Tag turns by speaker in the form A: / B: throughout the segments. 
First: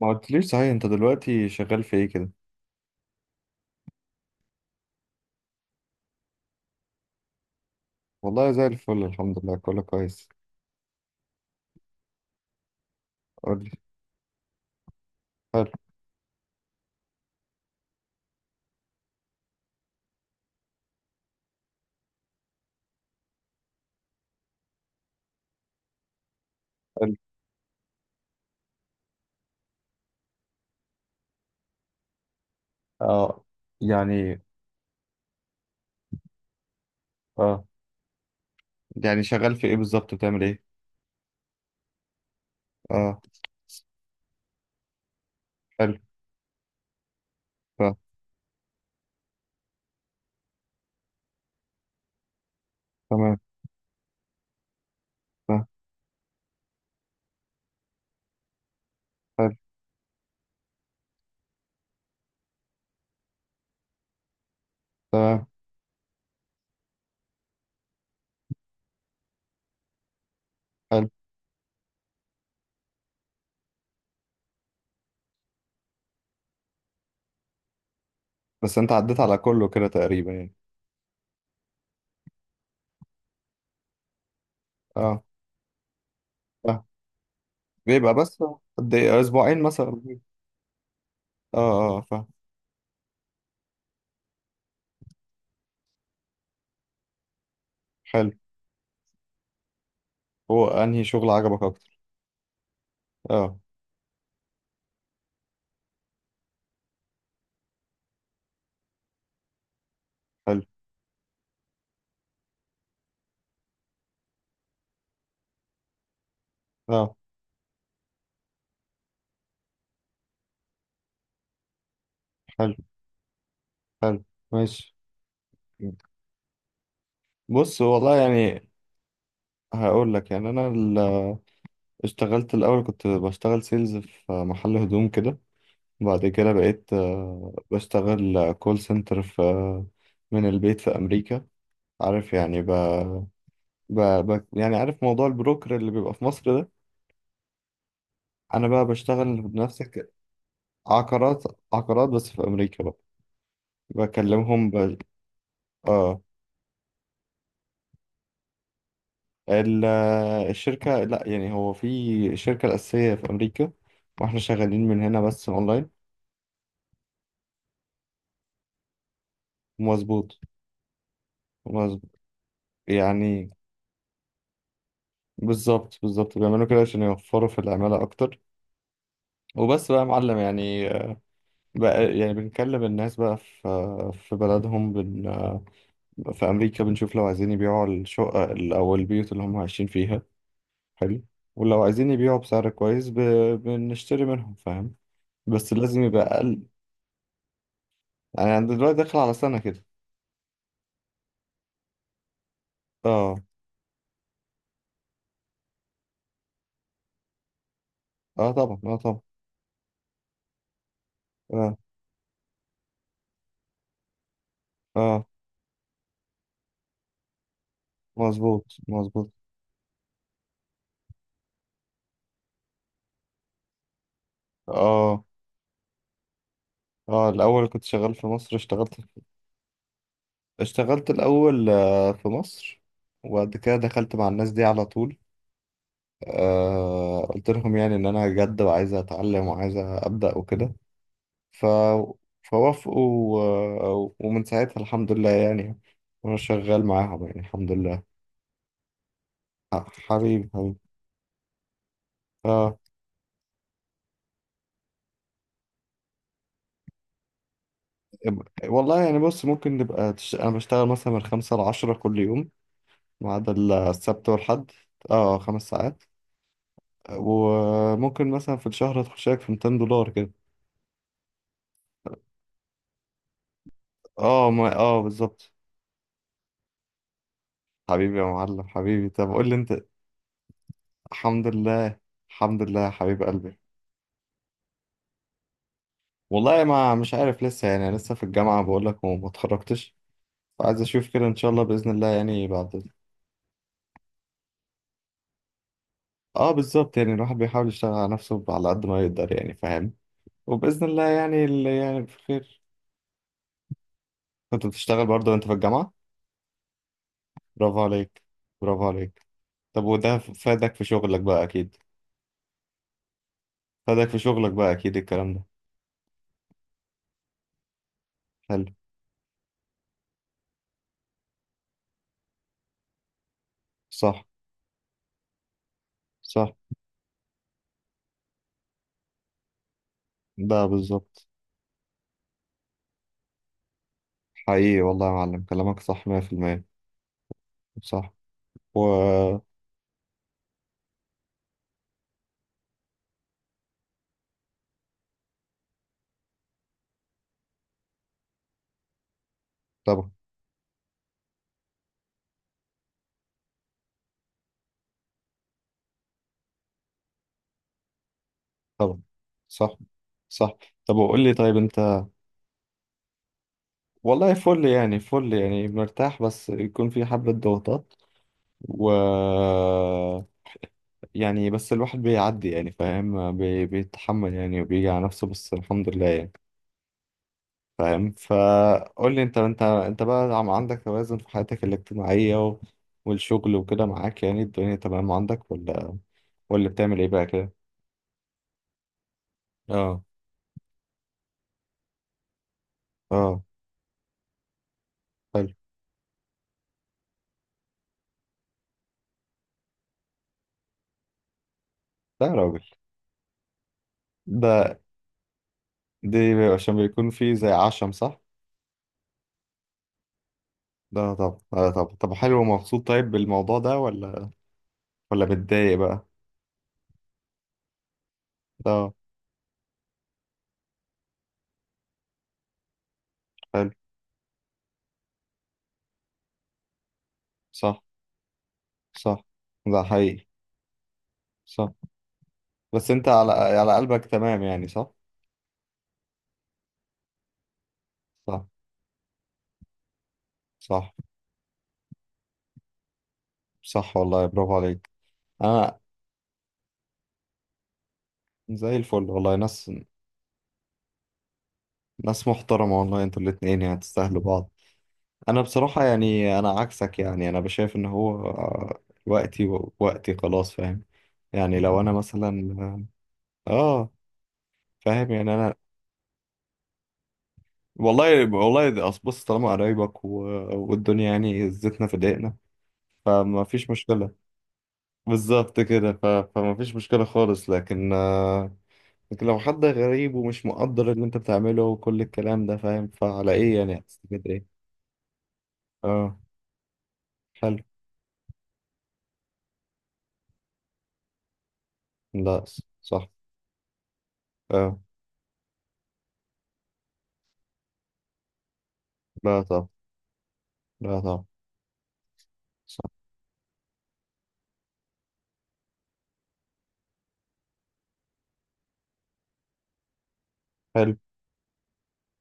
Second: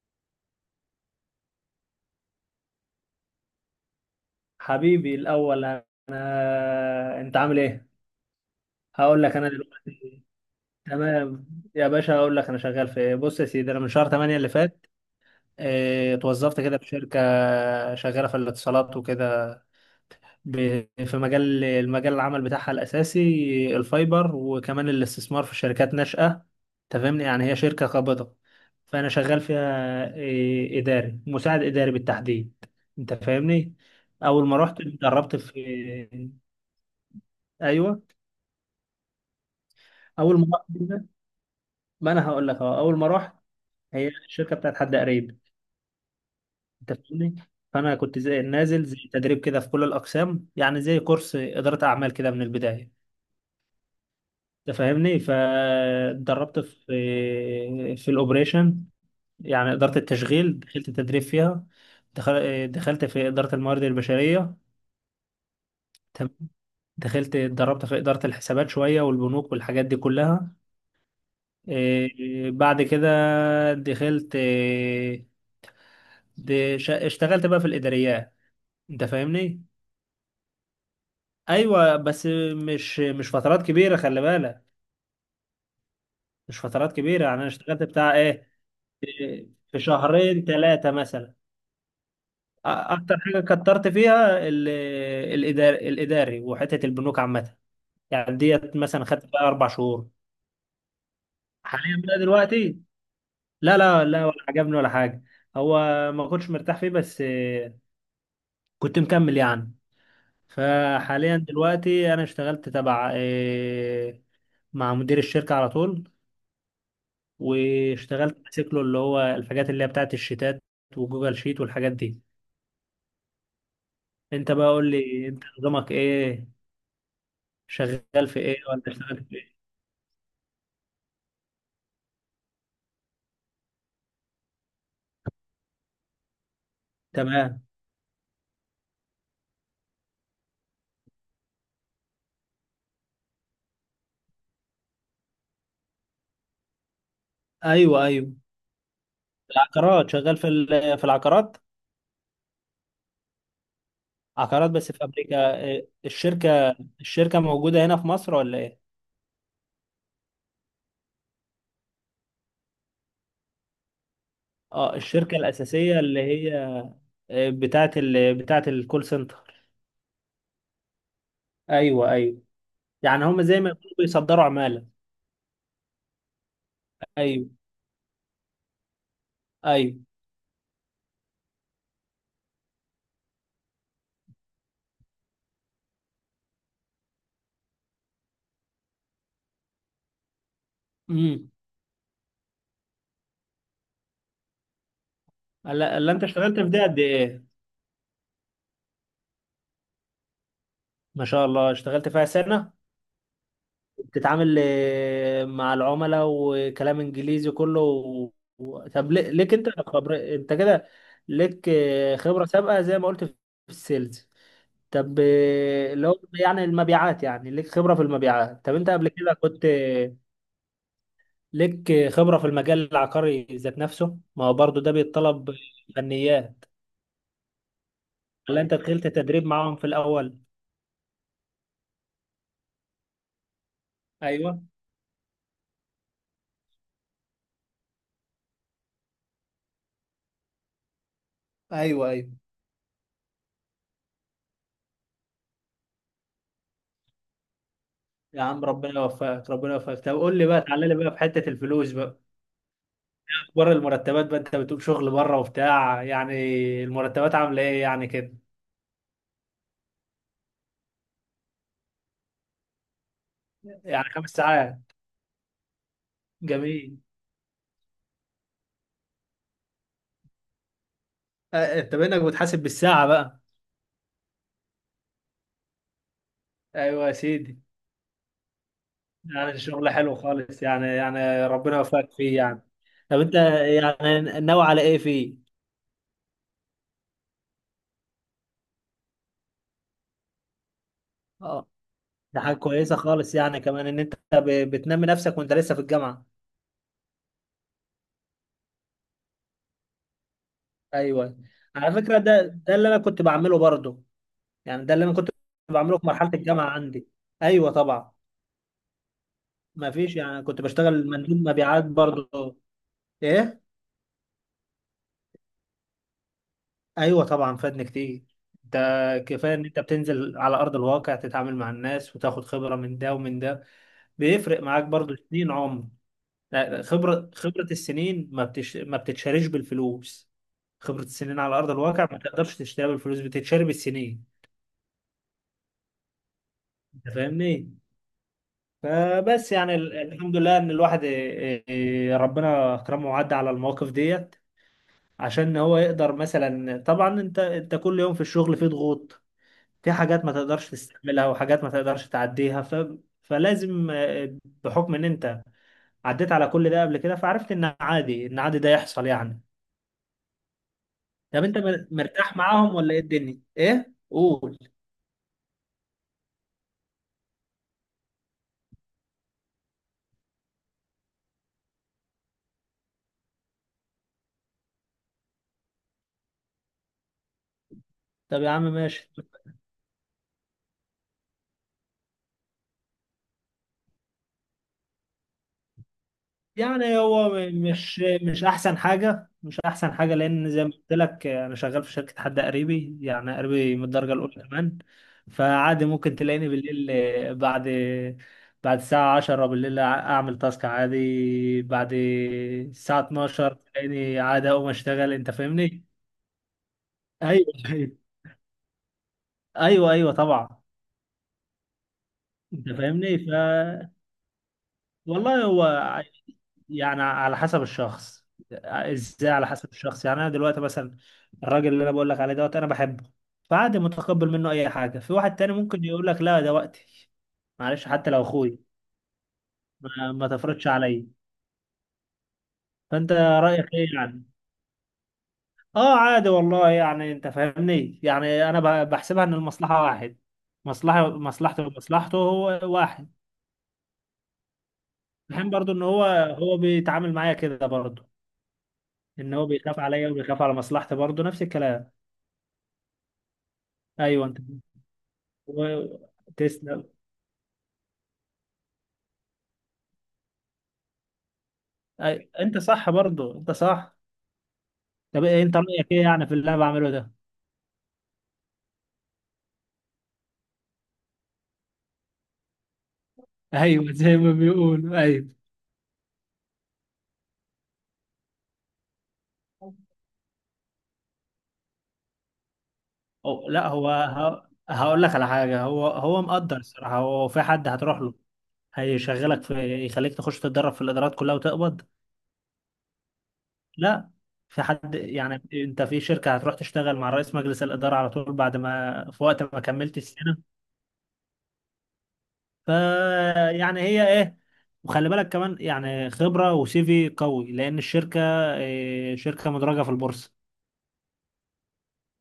A: ما قلتليش صحيح، انت دلوقتي شغال في ايه كده؟
B: حبيبي الأول، أنت عامل إيه؟
A: والله زي الفل،
B: هقول لك
A: الحمد
B: أنا
A: لله، كله
B: دلوقتي،
A: كويس.
B: تمام. يا باشا، هقول لك أنا شغال في إيه. بص يا
A: قولي.
B: سيدي، أنا من شهر 8 اللي فات
A: حلو.
B: اتوظفت كده في شركة شغالة في الاتصالات وكده. في مجال العمل بتاعها الأساسي الفايبر، وكمان الاستثمار في شركات ناشئة،
A: حلو.
B: تفهمني؟ يعني هي شركة قابضة. فأنا شغال فيها إداري، مساعد إداري بالتحديد. أنت
A: اه
B: فاهمني؟
A: يعني
B: أول ما رحت اتدربت في،
A: اه
B: ايوه،
A: يعني شغال في ايه بالظبط،
B: اول
A: بتعمل
B: ما
A: ايه؟
B: رحت ما انا هقول لك اهو. اول ما
A: اه.
B: رحت، هي الشركه بتاعت حد قريب،
A: حلو.
B: انت فاهمني؟
A: ف-
B: فانا كنت زي نازل زي تدريب كده في كل الاقسام، يعني زي كورس اداره اعمال كده من البدايه،
A: تمام.
B: انت فاهمني؟
A: ف-
B: فاتدربت في الاوبريشن،
A: حلو.
B: يعني اداره التشغيل، دخلت تدريب فيها. دخلت في اداره الموارد البشريه،
A: تمام.
B: تمام. دخلت اتدربت في اداره الحسابات شويه والبنوك والحاجات دي كلها.
A: حلو.
B: بعد كده دخلت، اشتغلت بقى في الاداريات،
A: بس انت
B: انت
A: عديت على
B: فاهمني؟
A: كله كده تقريبا يعني.
B: ايوه، بس مش فترات كبيره، خلي بالك.
A: اه،
B: مش
A: اه.
B: فترات كبيره، يعني انا اشتغلت
A: بيبقى
B: بتاع
A: بس،
B: ايه،
A: قد ايه؟ اسبوعين
B: في
A: مثلا؟
B: شهرين ثلاثه مثلا.
A: اه، اه، فاهم.
B: اكتر حاجه كترت فيها الاداري، وحته البنوك عامه.
A: حلو.
B: يعني ديت مثلا خدت بقى اربع شهور.
A: هو انهي شغل عجبك اكتر؟
B: حاليا بقى دلوقتي،
A: اه.
B: لا لا لا، ولا عجبني ولا حاجه. هو، ما كنتش مرتاح فيه، بس كنت مكمل يعني.
A: حلو.
B: فحاليا دلوقتي انا اشتغلت تبع آه، مع مدير الشركة على طول،
A: اه.
B: واشتغلت ماسك له اللي هو الحاجات اللي هي بتاعت الشيتات وجوجل شيت والحاجات دي.
A: حلو. حلو.
B: انت بقى قول
A: ماشي.
B: لي، انت نظامك ايه؟
A: بص، والله
B: شغال في ايه
A: يعني،
B: ولا اشتغلت في ايه؟
A: هقول لك يعني، انا اشتغلت الأول، كنت بشتغل سيلز في محل هدوم كده. بعد كده بقيت
B: تمام،
A: بشتغل كول سنتر في من البيت في أمريكا. عارف يعني، يعني عارف موضوع البروكر اللي بيبقى في مصر ده.
B: ايوه ايوه.
A: أنا بقى بشتغل بنفس
B: العقارات،
A: الك-
B: شغال في في
A: عقارات
B: العقارات.
A: عقارات بس في أمريكا بقى. بكلمهم
B: عقارات بس
A: ب...
B: في امريكا،
A: آه
B: الشركة، الشركة موجودة هنا في مصر ولا ايه؟
A: الشركة، لا يعني، هو في الشركة الأساسية في أمريكا، وإحنا شغالين
B: اه،
A: من هنا
B: الشركة
A: بس
B: الأساسية
A: أونلاين.
B: اللي هي بتاعت بتاعت الكول سنتر.
A: مظبوط.
B: ايوه
A: مظبوط.
B: ايوه. يعني هم
A: يعني.
B: زي ما يكونوا بيصدروا عمالة.
A: بالظبط، بالظبط، بيعملوا كده عشان يوفروا
B: ايوه
A: في العمالة أكتر. وبس
B: ايوه.
A: بقى يا معلم، يعني. بقى يعني بنكلم الناس بقى في بلدهم، في أمريكا بنشوف لو عايزين يبيعوا الشقة أو البيوت اللي هم عايشين فيها. حلو.
B: امم،
A: ولو عايزين يبيعوا بسعر كويس، بنشتري منهم، فاهم. بس
B: الا
A: لازم
B: ألا
A: يبقى
B: انت اشتغلت
A: أقل.
B: في دي قد ايه؟
A: يعني أنا دلوقتي داخل على سنة كده.
B: ما شاء الله، اشتغلت فيها سنة.
A: اه.
B: بتتعامل آه، مع العملاء، وكلام انجليزي كله و...
A: اه، طبعا، اه،
B: طب
A: طبعا.
B: ليك انت خبر؟ انت كده ليك
A: اه،
B: آه، خبرة سابقة زي ما قلت في السيلز، طب
A: اه،
B: آه، اللي هو يعني المبيعات، يعني ليك خبرة في
A: مظبوط،
B: المبيعات. طب انت قبل
A: مظبوط.
B: كده كنت آه، ليك آه، خبرة في المجال العقاري ذات نفسه؟ ما هو برضه ده
A: اه،
B: بيتطلب فنيات.
A: اه، الأول كنت شغال في مصر،
B: ولا انت
A: اشتغلت.
B: دخلت تدريب معاهم في الاول؟
A: اشتغلت الأول في مصر، وبعد كده دخلت مع الناس
B: ايوه
A: دي على طول. قلت لهم يعني إن أنا جد وعايز أتعلم وعايز أبدأ وكده. ف...
B: ايوه ايوه.
A: فوافقوا. ومن ساعتها الحمد لله يعني، وأنا شغال معاهم يعني الحمد لله.
B: يا عم ربنا يوفقك، ربنا يوفقك. طب قول لي
A: حبيبي،
B: بقى،
A: حبيبي.
B: تعالى لي بقى في حتة الفلوس بقى.
A: آه.
B: اخبار المرتبات بقى، انت بتقول شغل بره وبتاع يعني، المرتبات عاملة ايه يعني كده؟
A: والله يعني، بص، ممكن نبقى أنا بشتغل مثلا من خمسة لعشرة كل يوم، ما عدا
B: يعني
A: السبت
B: خمس
A: والحد.
B: ساعات،
A: اه، خمس ساعات.
B: جميل.
A: وممكن مثلا في الشهر أدخل شايك في $200 كده.
B: آه، انت بانك بتحاسب بالساعة بقى.
A: اه، ما، اه، بالظبط.
B: ايوه يا سيدي.
A: حبيبي يا معلم، حبيبي، طب قول
B: يعني
A: لي انت.
B: الشغل حلو خالص يعني،
A: الحمد
B: يعني ربنا
A: لله،
B: يوفقك فيه
A: الحمد
B: يعني.
A: لله،
B: طب
A: حبيب
B: انت،
A: قلبي.
B: يعني ناوي على ايه فيه؟
A: والله ما مش عارف لسه يعني، أنا لسه في الجامعة بقول لك، وما اتخرجتش، فعايز اشوف كده ان شاء الله،
B: اه،
A: بإذن الله
B: ده
A: يعني
B: حاجة
A: بعد.
B: كويسة خالص يعني، كمان ان انت بتنمي نفسك وانت لسه في الجامعة.
A: اه، بالظبط يعني، الواحد بيحاول يشتغل على نفسه على قد ما يقدر يعني، فاهم. وبإذن الله
B: ايوه.
A: يعني، اللي
B: على
A: يعني
B: فكرة
A: في
B: ده،
A: خير.
B: ده اللي انا كنت بعمله برضه.
A: كنت
B: يعني ده اللي
A: بتشتغل
B: انا كنت
A: برضه وانت في الجامعة؟
B: بعمله في مرحله الجامعه عندي. ايوه
A: برافو
B: طبعا.
A: عليك. برافو عليك. طب
B: ما فيش،
A: وده
B: يعني كنت
A: فادك في
B: بشتغل
A: شغلك
B: مندوب
A: بقى، اكيد.
B: مبيعات برضه. ايه،
A: فادك في شغلك بقى، اكيد الكلام ده.
B: ايوه طبعا، فادني كتير.
A: حلو.
B: انت كفايه ان انت بتنزل على ارض الواقع، تتعامل مع الناس وتاخد خبره من ده ومن ده.
A: صح.
B: بيفرق معاك برضه سنين عمر.
A: صح.
B: لا، خبره، خبره السنين ما بتش... ما بتتشاريش بالفلوس.
A: ده
B: خبره
A: بالظبط.
B: السنين على ارض الواقع ما تقدرش تشتريها بالفلوس، بتتشاري بالسنين،
A: حقيقي والله يا معلم، كلامك صح 100%.
B: انت فاهمني؟
A: صح. و
B: فبس يعني الحمد لله ان الواحد إيه، إيه، ربنا اكرمه وعدى على المواقف ديت، عشان هو يقدر مثلا. طبعا انت، كل يوم في الشغل في ضغوط، في
A: طبعا.
B: حاجات ما تقدرش تستحملها وحاجات ما تقدرش تعديها. فلازم آه، بحكم ان انت عديت على كل ده قبل كده، فعرفت ان عادي، ان عادي ده
A: طبعا.
B: يحصل يعني.
A: صح، صح. طب وقول لي،
B: طب
A: طيب
B: انت
A: انت.
B: مرتاح معاهم ولا ايه الدنيا؟ ايه،
A: والله
B: قول.
A: فل يعني، فل يعني، مرتاح بس يكون في حبة ضغوطات، و يعني بس الواحد بيعدي يعني، فاهم، بيتحمل يعني، وبيجي على نفسه، بس الحمد لله يعني. فاهم،
B: طب يا عم ماشي.
A: فقول لي، انت بقى، عندك توازن في حياتك الاجتماعية و والشغل وكده معاك، يعني الدنيا تمام عندك، ولا ولا
B: يعني
A: بتعمل ايه بقى
B: هو
A: كده؟
B: مش احسن حاجه، مش احسن
A: اه.
B: حاجه، لان زي ما قلت لك انا شغال في شركه حد قريبي، يعني
A: اه.
B: قريبي من الدرجه الاولى كمان.
A: حلو.
B: فعادي ممكن تلاقيني بالليل بعد الساعه 10 بالليل اعمل تاسك عادي، بعد
A: لا يا راجل.
B: الساعه 12 تلاقيني عادي اقوم
A: ده
B: اشتغل، انت فاهمني؟
A: دي، عشان بيكون في زي عشم،
B: ايوه
A: صح؟
B: ايوه ايوه طبعا،
A: لا طب، لا طب، طب، حلو
B: انت
A: ومبسوط طيب
B: فاهمني؟
A: بالموضوع ده، ولا ولا
B: والله هو
A: متضايق بقى؟
B: يعني على حسب الشخص.
A: اه.
B: ازاي؟ على حسب الشخص. يعني انا دلوقتي مثلا، الراجل اللي انا بقول لك عليه دوت انا بحبه،
A: حلو.
B: فعادي متقبل منه اي حاجه. في واحد تاني ممكن يقول لك لا ده وقتي،
A: صح.
B: معلش حتى لو اخوي،
A: صح. ده
B: ما,
A: حقيقي.
B: ما تفرضش عليا.
A: صح. بس انت
B: فانت
A: على
B: رايك
A: على
B: ايه
A: قلبك
B: يعني؟
A: تمام يعني، صح؟
B: اه عادي والله يعني، انت فاهمني
A: صح،
B: يعني. انا بحسبها ان المصلحه واحد،
A: صح،
B: مصلحه، مصلحته ومصلحته هو واحد.
A: صح، والله برافو عليك.
B: بحين برضو
A: انا
B: ان هو، هو بيتعامل معايا كده برضو،
A: زي الفل
B: ان
A: والله،
B: هو
A: ناس،
B: بيخاف عليا وبيخاف على مصلحتي برضو نفس الكلام.
A: ناس محترمة والله، انتوا الاتنين يعني تستاهلوا
B: ايوه انت،
A: بعض. انا بصراحة يعني، انا
B: وتسلم.
A: عكسك يعني، انا بشايف ان هو وقتي وقتي خلاص، فاهم. يعني لو انا مثلا
B: انت صح برضو، انت
A: آه،
B: صح.
A: فاهم
B: طب
A: يعني
B: إيه،
A: انا.
B: انت رايك ايه يعني في اللي انا بعمله ده؟
A: والله، والله، ده أصل بص، طالما قرايبك و والدنيا يعني زيتنا في دقيقنا، فما فيش
B: ايوه
A: مشكلة.
B: زي ما بيقولوا، ايوه.
A: بالظبط كده، فما فيش مشكلة خالص، لكن لكن لو حد غريب ومش مقدر اللي انت بتعمله وكل الكلام ده، فاهم؟ فعلى
B: أو
A: ايه
B: لا،
A: يعني؟
B: هو
A: هتستفيد ايه؟
B: هقول لك على حاجه. هو،
A: اه.
B: هو مقدر الصراحه. هو في
A: حلو.
B: حد هتروح له، هيشغلك في، يخليك تخش تتدرب في الادارات كلها وتقبض.
A: لا. صح.
B: لا، في
A: اه.
B: حد يعني، انت في شركه هتروح تشتغل مع رئيس مجلس الاداره على طول بعد ما، في
A: لا
B: وقت ما
A: طب.
B: كملت السنه.
A: لا طب.
B: ف يعني هي ايه، وخلي بالك كمان يعني خبرة وسيفي قوي، لأن الشركة شركة مدرجة في البورصة،
A: حلو.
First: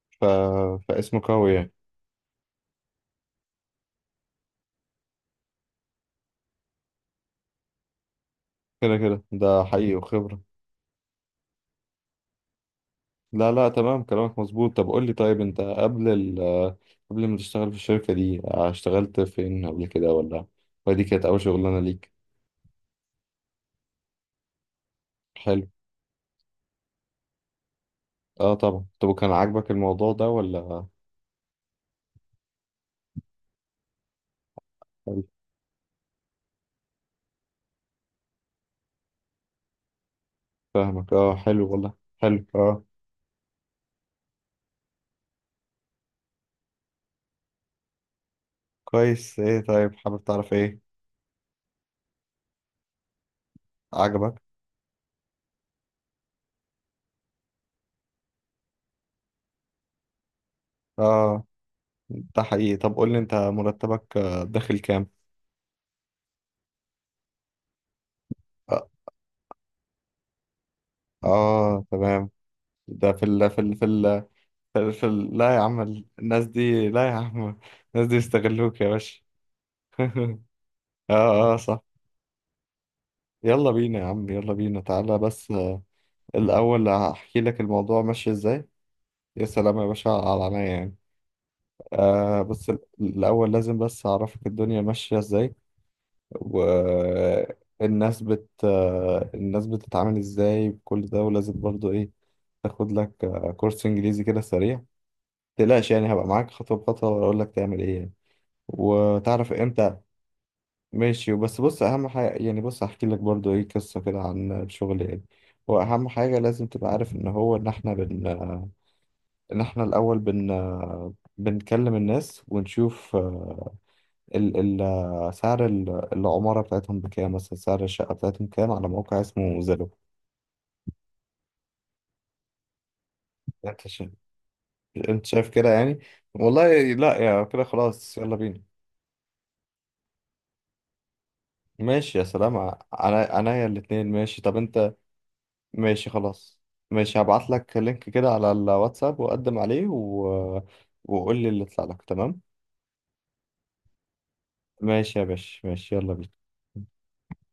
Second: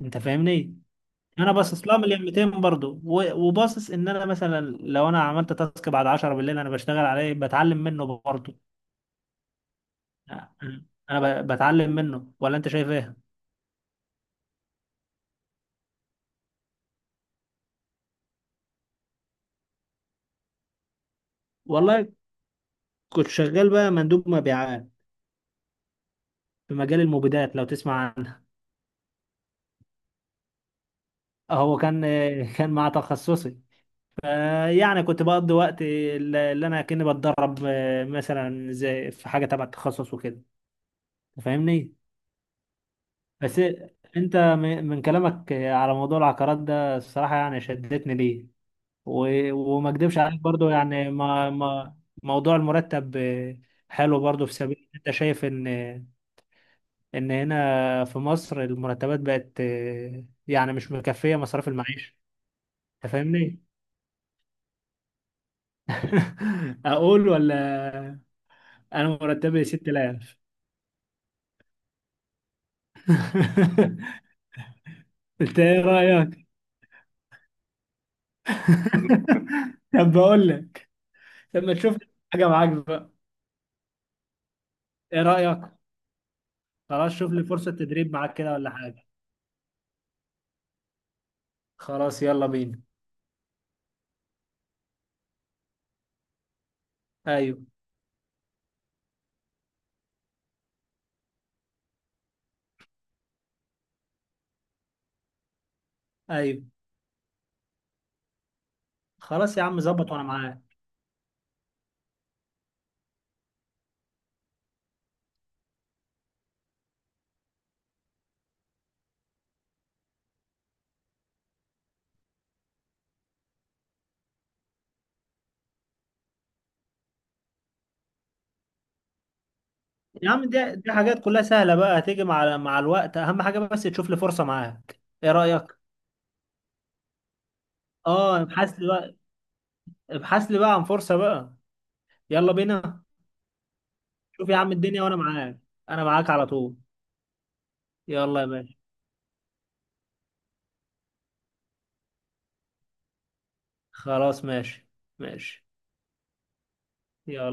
B: أنت
A: ف...
B: فاهمني؟
A: فاسمه
B: أنا
A: قوي يعني.
B: باصص لها مليون 200 برضه، وباصص إن أنا مثلا، لو أنا عملت تاسك بعد 10 بالليل أنا بشتغل عليه، بتعلم منه برضه.
A: كده كده، ده حقيقي، وخبرة.
B: أنا بتعلم منه، ولا أنت شايف إيه؟
A: لا، لا، تمام، كلامك مظبوط. طب قول لي، طيب انت قبل قبل ما تشتغل في الشركة دي، اشتغلت فين قبل كده، ولا ودي كانت أول شغلانة ليك؟
B: والله، كنت شغال بقى مندوب مبيعات
A: حلو.
B: في مجال المبيدات، لو تسمع عنه.
A: اه، طبعا. طب وكان عاجبك الموضوع ده ولا؟
B: هو كان، كان مع تخصصي. يعني كنت
A: حلو.
B: بقضي وقت اللي انا كأني بتدرب آه، مثلا زي في حاجه تبع التخصص وكده.
A: فاهمك، اه،
B: أنت
A: حلو والله،
B: فاهمني؟
A: حلو، اه.
B: بس انت من كلامك على موضوع العقارات ده، الصراحه يعني شدتني ليه.
A: كويس، ايه،
B: وما
A: طيب،
B: اكدبش
A: حابب
B: عليك
A: تعرف
B: برضو
A: ايه؟
B: يعني، ما موضوع المرتب آه، حلو
A: عجبك.
B: برضو. في سبيل انت شايف ان، ان هنا في مصر المرتبات بقت آه، يعني مش مكفيه
A: اه،
B: مصاريف المعيشه،
A: ده حقيقي. طب قول
B: أنت
A: لي انت،
B: فاهمني؟
A: مرتبك داخل كام؟
B: اقول ولا؟
A: اه،
B: انا مرتبي 6000،
A: آه، تمام. ده في ال لا
B: انت
A: يا
B: ايه
A: عم، الناس
B: رايك؟
A: دي، لا يا عم، الناس دي يستغلوك يا باشا.
B: طب بقول لك،
A: اه، اه،
B: لما
A: صح.
B: تشوف لي حاجه معاك بقى،
A: يلا بينا يا عم، يلا بينا، تعالى
B: ايه
A: بس
B: رايك؟
A: الأول
B: خلاص، شوف
A: هحكي
B: لي
A: لك
B: فرصه
A: الموضوع
B: تدريب
A: ماشي
B: معاك كده
A: ازاي.
B: ولا حاجه.
A: يا سلام يا باشا، على عينيا يعني.
B: خلاص يلا
A: بس
B: بينا.
A: الأول لازم بس أعرفك الدنيا ماشية ازاي،
B: ايوه،
A: والناس الناس بتتعامل ازاي بكل ده، ولازم برضو ايه، تاخد لك كورس انجليزي كده سريع. متقلقش يعني، هبقى معاك
B: ايوه.
A: خطوة بخطوة واقول لك تعمل ايه يعني. وتعرف
B: خلاص يا عم،
A: امتى.
B: ظبط وانا معاك.
A: ماشي، بس بص، اهم حاجه يعني، بص هحكي لك برضو ايه قصه كده عن الشغل يعني. هو اهم حاجه لازم تبقى عارف ان هو، ان احنا ان احنا الاول بنكلم الناس ونشوف ال سعر العماره بتاعتهم بكام مثلا، سعر الشقه بتاعتهم كام، على موقع اسمه زيلو.
B: يا عم دي، دي حاجات كلها سهله بقى، هتيجي مع الوقت. اهم حاجه بس
A: انت شايف
B: تشوف لي فرصه معاك،
A: انت
B: ايه
A: شايف كده
B: رايك؟
A: يعني؟ والله، لا يا، كده خلاص، يلا
B: اه،
A: بينا.
B: ابحث لي بقى، ابحث لي بقى عن فرصه بقى.
A: ماشي، يا
B: يلا
A: سلام، ع-
B: بينا،
A: عنا- عينيا الاتنين، ماشي،
B: شوف
A: طب
B: يا عم
A: انت.
B: الدنيا وانا معاك، انا
A: ماشي،
B: معاك على
A: خلاص.
B: طول.
A: ماشي، هبعت لك لينك كده
B: يلا يا
A: على
B: باشا.
A: الواتساب وقدم عليه، و وقول لي اللي يطلع لك، تمام.
B: خلاص ماشي،
A: ماشي يا باشا،
B: ماشي،
A: ماشي، يلا بينا.
B: يلا.